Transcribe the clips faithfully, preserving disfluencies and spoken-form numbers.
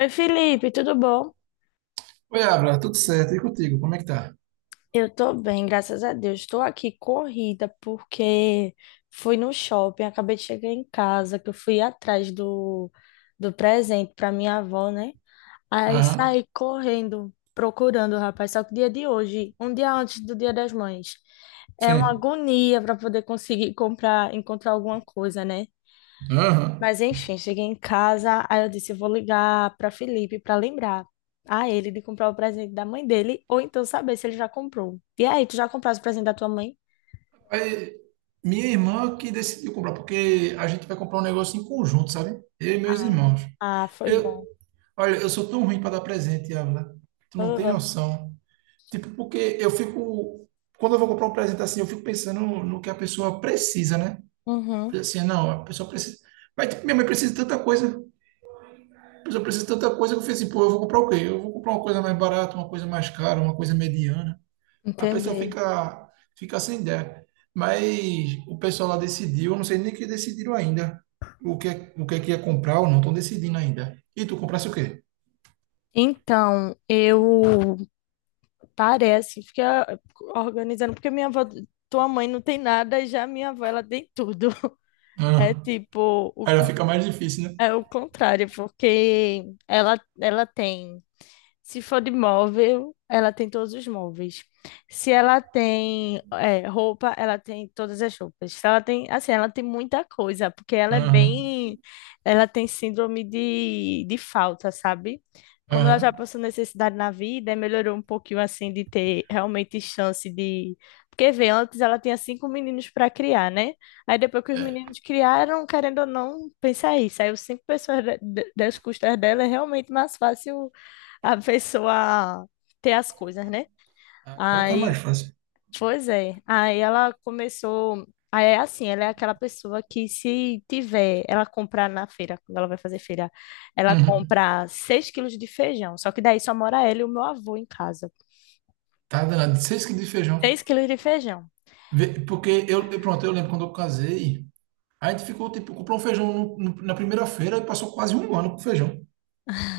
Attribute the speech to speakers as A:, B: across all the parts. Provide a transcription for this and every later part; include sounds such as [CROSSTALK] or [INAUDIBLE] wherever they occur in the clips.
A: Oi, Felipe, tudo bom?
B: Oi, Abra, tudo certo? E contigo, como é que tá?
A: Eu tô bem, graças a Deus. Estou aqui corrida porque fui no shopping, acabei de chegar em casa, que eu fui atrás do, do presente para minha avó, né? Aí
B: Aham,
A: saí correndo, procurando o rapaz, só que dia de hoje, um dia antes do Dia das Mães. É uma
B: sim.
A: agonia para poder conseguir comprar, encontrar alguma coisa, né?
B: Aham.
A: Mas enfim, cheguei em casa, aí eu disse, eu vou ligar para Felipe para lembrar a ele de comprar o presente da mãe dele, ou então saber se ele já comprou. E aí, tu já compraste o presente da tua mãe?
B: Aí, minha irmã que decidiu comprar, porque a gente vai comprar um negócio em conjunto, sabe? Eu e meus irmãos.
A: Ah, foi
B: Eu,
A: bom.
B: olha, eu sou tão ruim para dar presente, Abra. Tu não tem
A: Aham.
B: noção. Tipo, porque eu fico. Quando eu vou comprar um presente assim, eu fico pensando no que a pessoa precisa, né?
A: Uhum.
B: Assim, não, a pessoa precisa. Mas tipo, minha mãe precisa de tanta coisa. A pessoa precisa de tanta coisa que eu falei assim, pô, eu vou comprar o quê? Eu vou comprar uma coisa mais barata, uma coisa mais cara, uma coisa mediana. A pessoa
A: Entendi.
B: fica, fica sem ideia. Mas o pessoal lá decidiu, eu não sei nem que decidiram ainda o que, é- o que é que ia comprar ou não, estão decidindo ainda. E tu comprasse o quê?
A: Então, eu parece assim, fiquei ah, organizando, porque minha avó, tua mãe não tem nada, e já minha avó, ela tem tudo. [LAUGHS] É
B: Ah,
A: tipo, o,
B: aí já
A: con-
B: fica mais difícil, né?
A: é o contrário, porque ela, ela tem. Se for de móvel, ela tem todos os móveis. Se ela tem é, roupa, ela tem todas as roupas. Se ela tem, assim, ela tem muita coisa, porque ela é
B: Aham,
A: bem, ela tem síndrome de, de falta, sabe? Como ela
B: aham.
A: já passou necessidade na vida, melhorou um pouquinho assim de ter realmente chance de. Porque vê, antes ela tinha cinco meninos para criar, né? Aí depois que os meninos criaram, querendo ou não, pensa isso. Aí os cinco pessoas da- da- das custas dela é realmente mais fácil a pessoa ter as coisas, né?
B: Agora tá mais
A: Aí,
B: fácil.
A: pois é. Aí ela começou. Aí é assim, ela é aquela pessoa que se tiver, ela comprar na feira, quando ela vai fazer feira, ela
B: Uhum.
A: compra seis quilos de feijão. Só que daí só mora ela e o meu avô em casa.
B: Tá danado. Seis quilos de feijão.
A: Seis quilos de feijão.
B: Vê- Porque eu, eu- pronto, eu lembro quando eu casei, a gente ficou, tipo, comprou um feijão no- no- na primeira feira e passou quase um ano com feijão.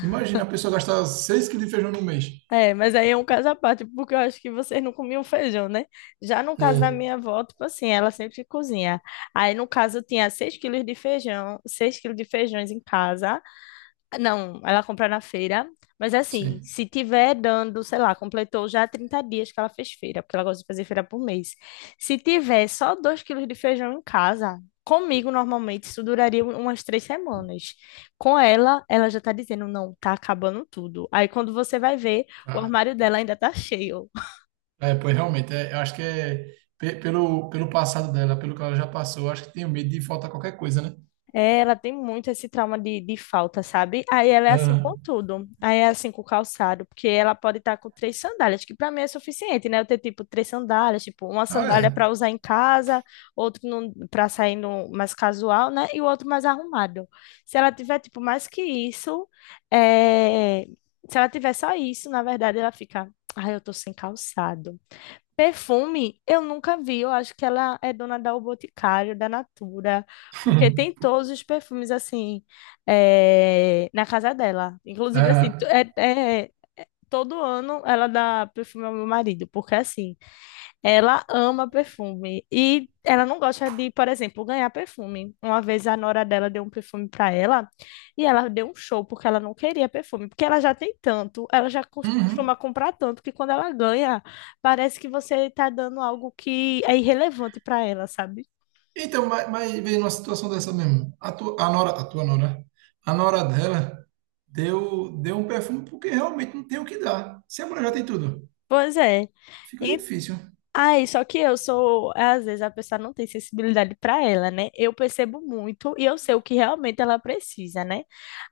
B: Imagina a pessoa gastar seis quilos de feijão no mês.
A: É, mas aí é um caso à parte, porque eu acho que vocês não comiam feijão, né? Já no caso da
B: É.
A: minha avó, tipo assim, ela sempre cozinha. Aí, no caso, eu tinha seis quilos de feijão, seis quilos de feijões em casa. Não, ela compra na feira, mas é assim,
B: Sim.
A: se tiver dando, sei lá, completou já trinta dias que ela fez feira, porque ela gosta de fazer feira por mês. Se tiver só dois quilos de feijão em casa, comigo normalmente isso duraria um- umas três semanas. Com ela, ela já tá dizendo, não, tá acabando tudo. Aí quando você vai ver, o armário dela ainda tá cheio.
B: É, pois realmente, é, eu acho que é pe- pelo, pelo passado dela, pelo que ela já passou, eu acho que tenho medo de faltar qualquer coisa, né?
A: É, ela tem muito esse trauma de, de falta, sabe? Aí ela é assim com
B: Aham.
A: tudo. Aí é assim com o calçado, porque ela pode estar com três sandálias, que para mim é suficiente, né? Eu ter tipo três sandálias, tipo uma
B: Ah,
A: sandália
B: é.
A: para usar em casa, outro para sair no, mais casual, né? E o outro mais arrumado. Se ela tiver tipo mais que isso, é, se ela tiver só isso, na verdade ela fica, ai, eu tô sem calçado. Perfume, eu nunca vi. Eu acho que ela é dona da O Boticário, da Natura, porque tem
B: [LAUGHS]
A: todos os perfumes assim eh, na casa dela. Inclusive assim, tu-
B: Aham.
A: é, é- todo ano ela dá perfume ao meu marido, porque assim, ela ama perfume e ela não gosta de, por exemplo, ganhar perfume. Uma vez a nora dela deu um perfume para ela e ela deu um show porque ela não queria perfume, porque ela já tem tanto, ela já cos-
B: Uhum.
A: costuma comprar tanto que quando ela ganha, parece que você está dando algo que é irrelevante para ela, sabe?
B: Então, mas, mas veio numa situação dessa mesmo. A tua, a nora, a tua nora, a nora dela deu, deu um perfume porque realmente não tem o que dar. Se a mulher já tem tudo,
A: Pois é.
B: fica difícil.
A: Ai, só que eu sou, às vezes a pessoa não tem sensibilidade para ela, né? Eu percebo muito e eu sei o que realmente ela precisa, né?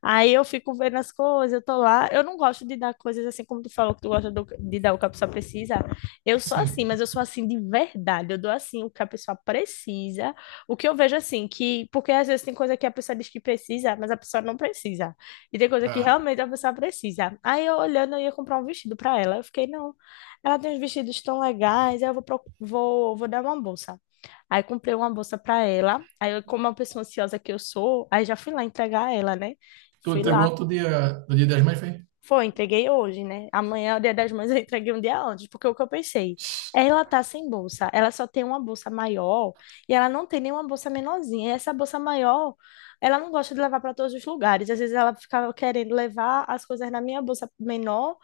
A: Aí eu fico vendo as coisas, eu tô lá, eu não gosto de dar coisas assim como tu falou que tu gosta do- de dar o que a pessoa precisa. Eu sou assim,
B: Sim.
A: mas eu sou assim de verdade. Eu dou assim o que a pessoa precisa, o que eu vejo assim que, porque às vezes tem coisa que a pessoa diz que precisa, mas a pessoa não precisa. E tem coisa que
B: Ah.
A: realmente a pessoa precisa. Aí eu olhando, eu ia comprar um vestido para ela, eu fiquei, não, ela tem uns vestidos tão legais, aí eu vou, procu- vou, vou dar uma bolsa. Aí comprei uma bolsa para ela. Aí, eu, como é uma pessoa ansiosa que eu sou, aí já fui lá entregar ela, né?
B: Tu
A: Fui lá.
B: entregou no dia, no dia das mães, foi?
A: Foi, entreguei hoje, né? Amanhã, o dia das mães, [LAUGHS] eu entreguei um dia antes, porque o que eu pensei, ela tá sem bolsa, ela só tem uma bolsa maior e ela não tem nenhuma bolsa menorzinha. E essa bolsa maior, ela não gosta de levar para todos os lugares. Às vezes ela ficava querendo levar as coisas na minha bolsa menor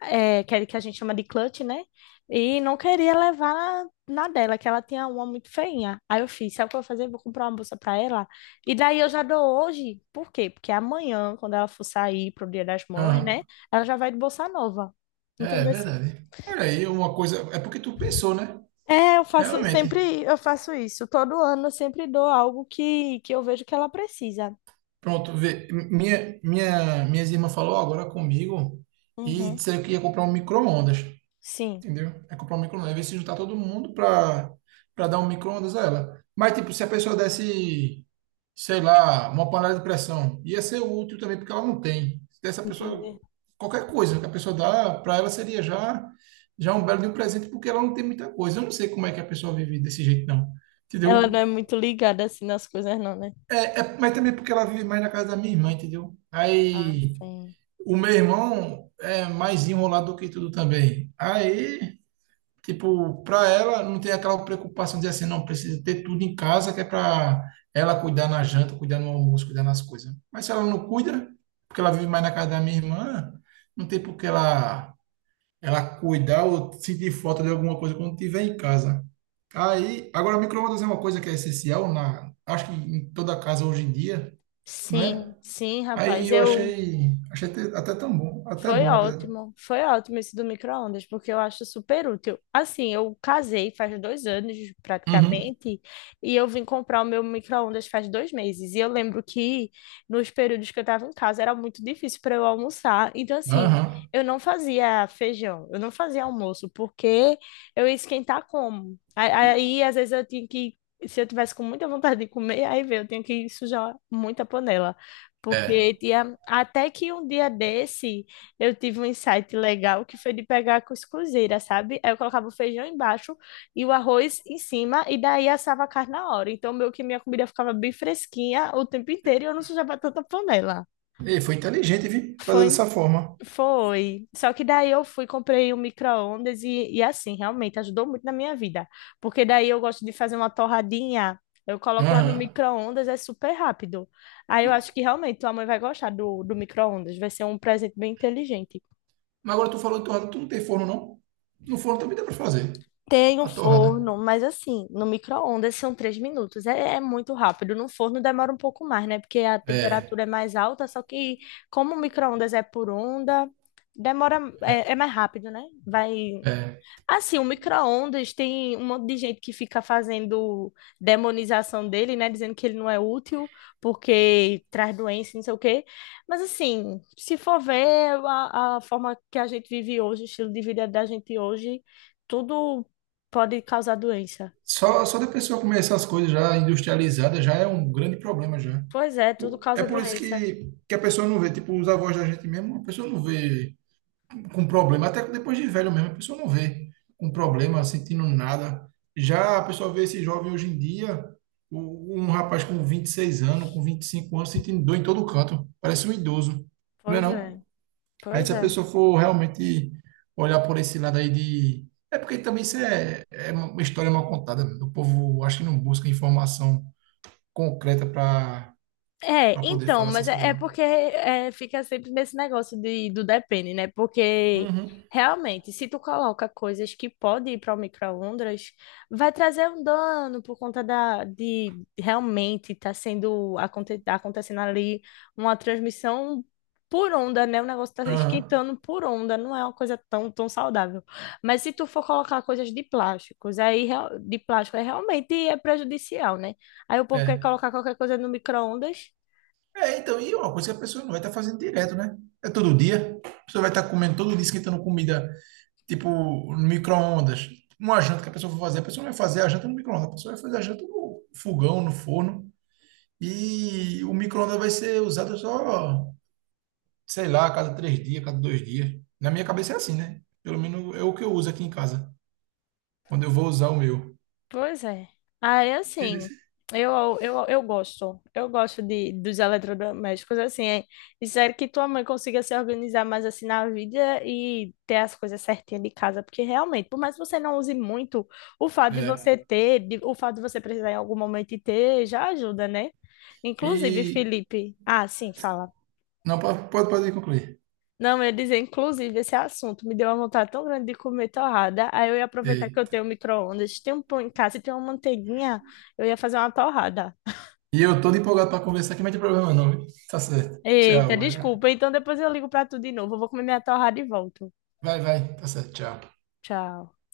A: é, que, é- que a gente chama de clutch, né? E não queria levar na dela, que ela tinha uma muito feinha. Aí eu fiz, sabe o que eu vou fazer? Vou comprar uma bolsa para ela. E daí eu já dou hoje. Por quê? Porque amanhã, quando ela for sair pro Dia das Mães, né?
B: Aham.
A: Ela já vai de bolsa nova.
B: É, é
A: Entendeu? Assim?
B: verdade. Olha aí, uma coisa. É porque tu pensou, né?
A: É, eu faço
B: Realmente.
A: sempre, eu faço isso. Todo ano eu sempre dou algo que, que eu vejo que ela precisa.
B: Pronto, vê, minha, minha, minhas irmãs falou agora comigo e
A: Uhum.
B: disseram que ia comprar um micro-ondas,
A: Sim,
B: entendeu? É comprar um micro-ondas, ver se juntar todo mundo para para dar um micro-ondas a ela. Mas, tipo, se a pessoa desse, sei lá, uma panela de pressão, ia ser útil também, porque ela não tem. Se desse a pessoa,
A: entender.
B: qualquer coisa que a pessoa dá, para ela seria já, já um belo de um presente, porque ela não tem muita coisa. Eu não sei como é que a pessoa vive desse jeito, não,
A: Ela não
B: entendeu?
A: é muito ligada assim nas coisas, não, né?
B: É, é, mas também porque ela vive mais na casa da minha irmã, entendeu? Aí.
A: Sim.
B: O meu irmão é mais enrolado do que tudo também. Aí, tipo, para ela não tem aquela preocupação de assim, não, precisa ter tudo em casa, que é para ela cuidar na janta, cuidar no almoço, cuidar nas coisas. Mas se ela não cuida, porque ela vive mais na casa da minha irmã, não tem por que ela, ela cuidar ou sentir falta de alguma coisa quando estiver em casa. Aí, agora, micro-ondas é uma coisa que é essencial na, acho que em toda casa hoje em dia, não é?
A: Sim, sim,
B: Aí
A: rapaz.
B: eu
A: Eu.
B: achei, achei até, até tão bom, até
A: Foi
B: bom, na verdade.
A: ótimo, foi ótimo esse do micro-ondas, porque eu acho super útil. Assim, eu casei faz dois anos,
B: Uhum.
A: praticamente, e eu vim comprar o meu micro-ondas faz dois meses. E eu lembro que nos períodos que eu estava em casa era muito difícil para eu almoçar. Então, assim,
B: Aham.
A: eu não fazia feijão, eu não fazia almoço, porque eu ia esquentar como? A- Aí, às vezes, eu tinha que. Se eu tivesse com muita vontade de comer, aí veio, eu tinha que sujar muita panela.
B: É.
A: Porque tinha, até que um dia desse eu tive um insight legal que foi de pegar a cuscuzeira, sabe? Aí eu colocava o feijão embaixo e o arroz em cima, e daí assava a carne na hora. Então, meio que minha comida ficava bem fresquinha o tempo inteiro e eu não sujava tanta panela.
B: Ei, foi inteligente, vi, fazer
A: Foi,
B: dessa forma.
A: foi. Só que daí eu fui, comprei um micro-ondas e, e assim, realmente ajudou muito na minha vida. Porque daí eu gosto de fazer uma torradinha. Eu coloco lá no
B: Aham.
A: micro-ondas, é super rápido. Aí eu acho que realmente tua mãe vai gostar do, do micro-ondas. Vai ser um presente bem inteligente.
B: Mas agora tu falou de torrada, tu não tem forno, não? No forno também dá pra fazer.
A: Tem um
B: A torrada.
A: forno, mas assim, no micro-ondas são três minutos. É, é muito rápido. No forno demora um pouco mais, né? Porque a
B: É.
A: temperatura é mais alta, só que como o micro-ondas é por onda, demora,
B: É.
A: é, é mais rápido, né? Vai.
B: É.
A: Assim, o micro-ondas tem um monte de gente que fica fazendo demonização dele, né? Dizendo que ele não é útil porque traz doença, não sei o quê. Mas, assim, se for ver a, a forma que a gente vive hoje, o estilo de vida da gente hoje, tudo pode causar doença.
B: Só, só da pessoa comer essas coisas já industrializadas já é um grande problema já.
A: Pois é, tudo
B: É
A: causa
B: por isso
A: doença.
B: que, que a pessoa não vê, tipo, os avós da gente mesmo, a pessoa não vê com problema, até que depois de velho mesmo, a pessoa não vê com problema, sentindo nada. Já a pessoa vê esse jovem hoje em dia, o- um rapaz com vinte e seis anos, com vinte e cinco anos, sentindo dor em todo canto, parece um idoso, não é
A: Pois é,
B: não? Aí
A: pois
B: se a
A: é.
B: pessoa for realmente olhar por esse lado aí de... É porque também isso é, é uma história mal contada, o povo acho que não busca informação concreta para
A: É,
B: para poder
A: então,
B: falar
A: mas
B: essas
A: é,
B: coisas,
A: é
B: não.
A: porque é, fica sempre nesse negócio de, do depende, né? Porque
B: Uhum.
A: realmente, se tu coloca coisas que podem ir para o micro-ondas, vai trazer um dano por conta da, de realmente estar sendo aconte, tá acontecendo ali uma transmissão por onda, né? O negócio tá
B: Aham.
A: esquentando por onda, não é uma coisa tão, tão saudável. Mas se tu for colocar coisas de plásticos, aí real- de plástico, aí realmente é prejudicial, né? Aí o povo quer
B: É.
A: colocar qualquer coisa no micro-ondas.
B: É, então, e é uma coisa que a pessoa não vai estar fazendo direto, né? É todo dia. A pessoa vai estar comendo todo dia, esquentando comida, tipo, no micro-ondas. Uma janta que a pessoa for fazer, a pessoa não vai fazer a janta no micro-ondas, a pessoa vai fazer a janta no fogão, no forno. E o micro-ondas vai ser usado só, sei lá, a cada três dias, a cada dois dias. Na minha cabeça é assim, né? Pelo menos é o que eu uso aqui em casa, quando eu vou usar o meu.
A: Pois é. Aí,
B: Entendeu?
A: assim, eu, eu, eu gosto. Eu gosto de, dos eletrodomésticos, assim. É, espero que tua mãe consiga se organizar mais, assim, na vida e ter as coisas certinhas de casa. Porque, realmente, por mais que você não use muito, o fato de
B: É.
A: você ter, de- o fato de você precisar em algum momento e ter, já ajuda, né? Inclusive,
B: E.
A: Felipe... Ah, sim, fala.
B: Não, pode, pode pode concluir.
A: Não, eu ia dizer, inclusive, esse assunto me deu uma vontade tão grande de comer torrada. Aí eu ia aproveitar que eu
B: É,
A: tenho um micro-ondas, tem um pão em casa e tem uma manteiguinha, eu ia fazer uma torrada.
B: e eu todo empolgado para conversar, que não tem problema não. Tá certo.
A: Eita,
B: Tchau, vai lá.
A: desculpa. Então depois eu ligo pra tu de novo. Eu vou comer minha torrada e volto.
B: Vai, vai. Tá certo, tchau.
A: Tchau.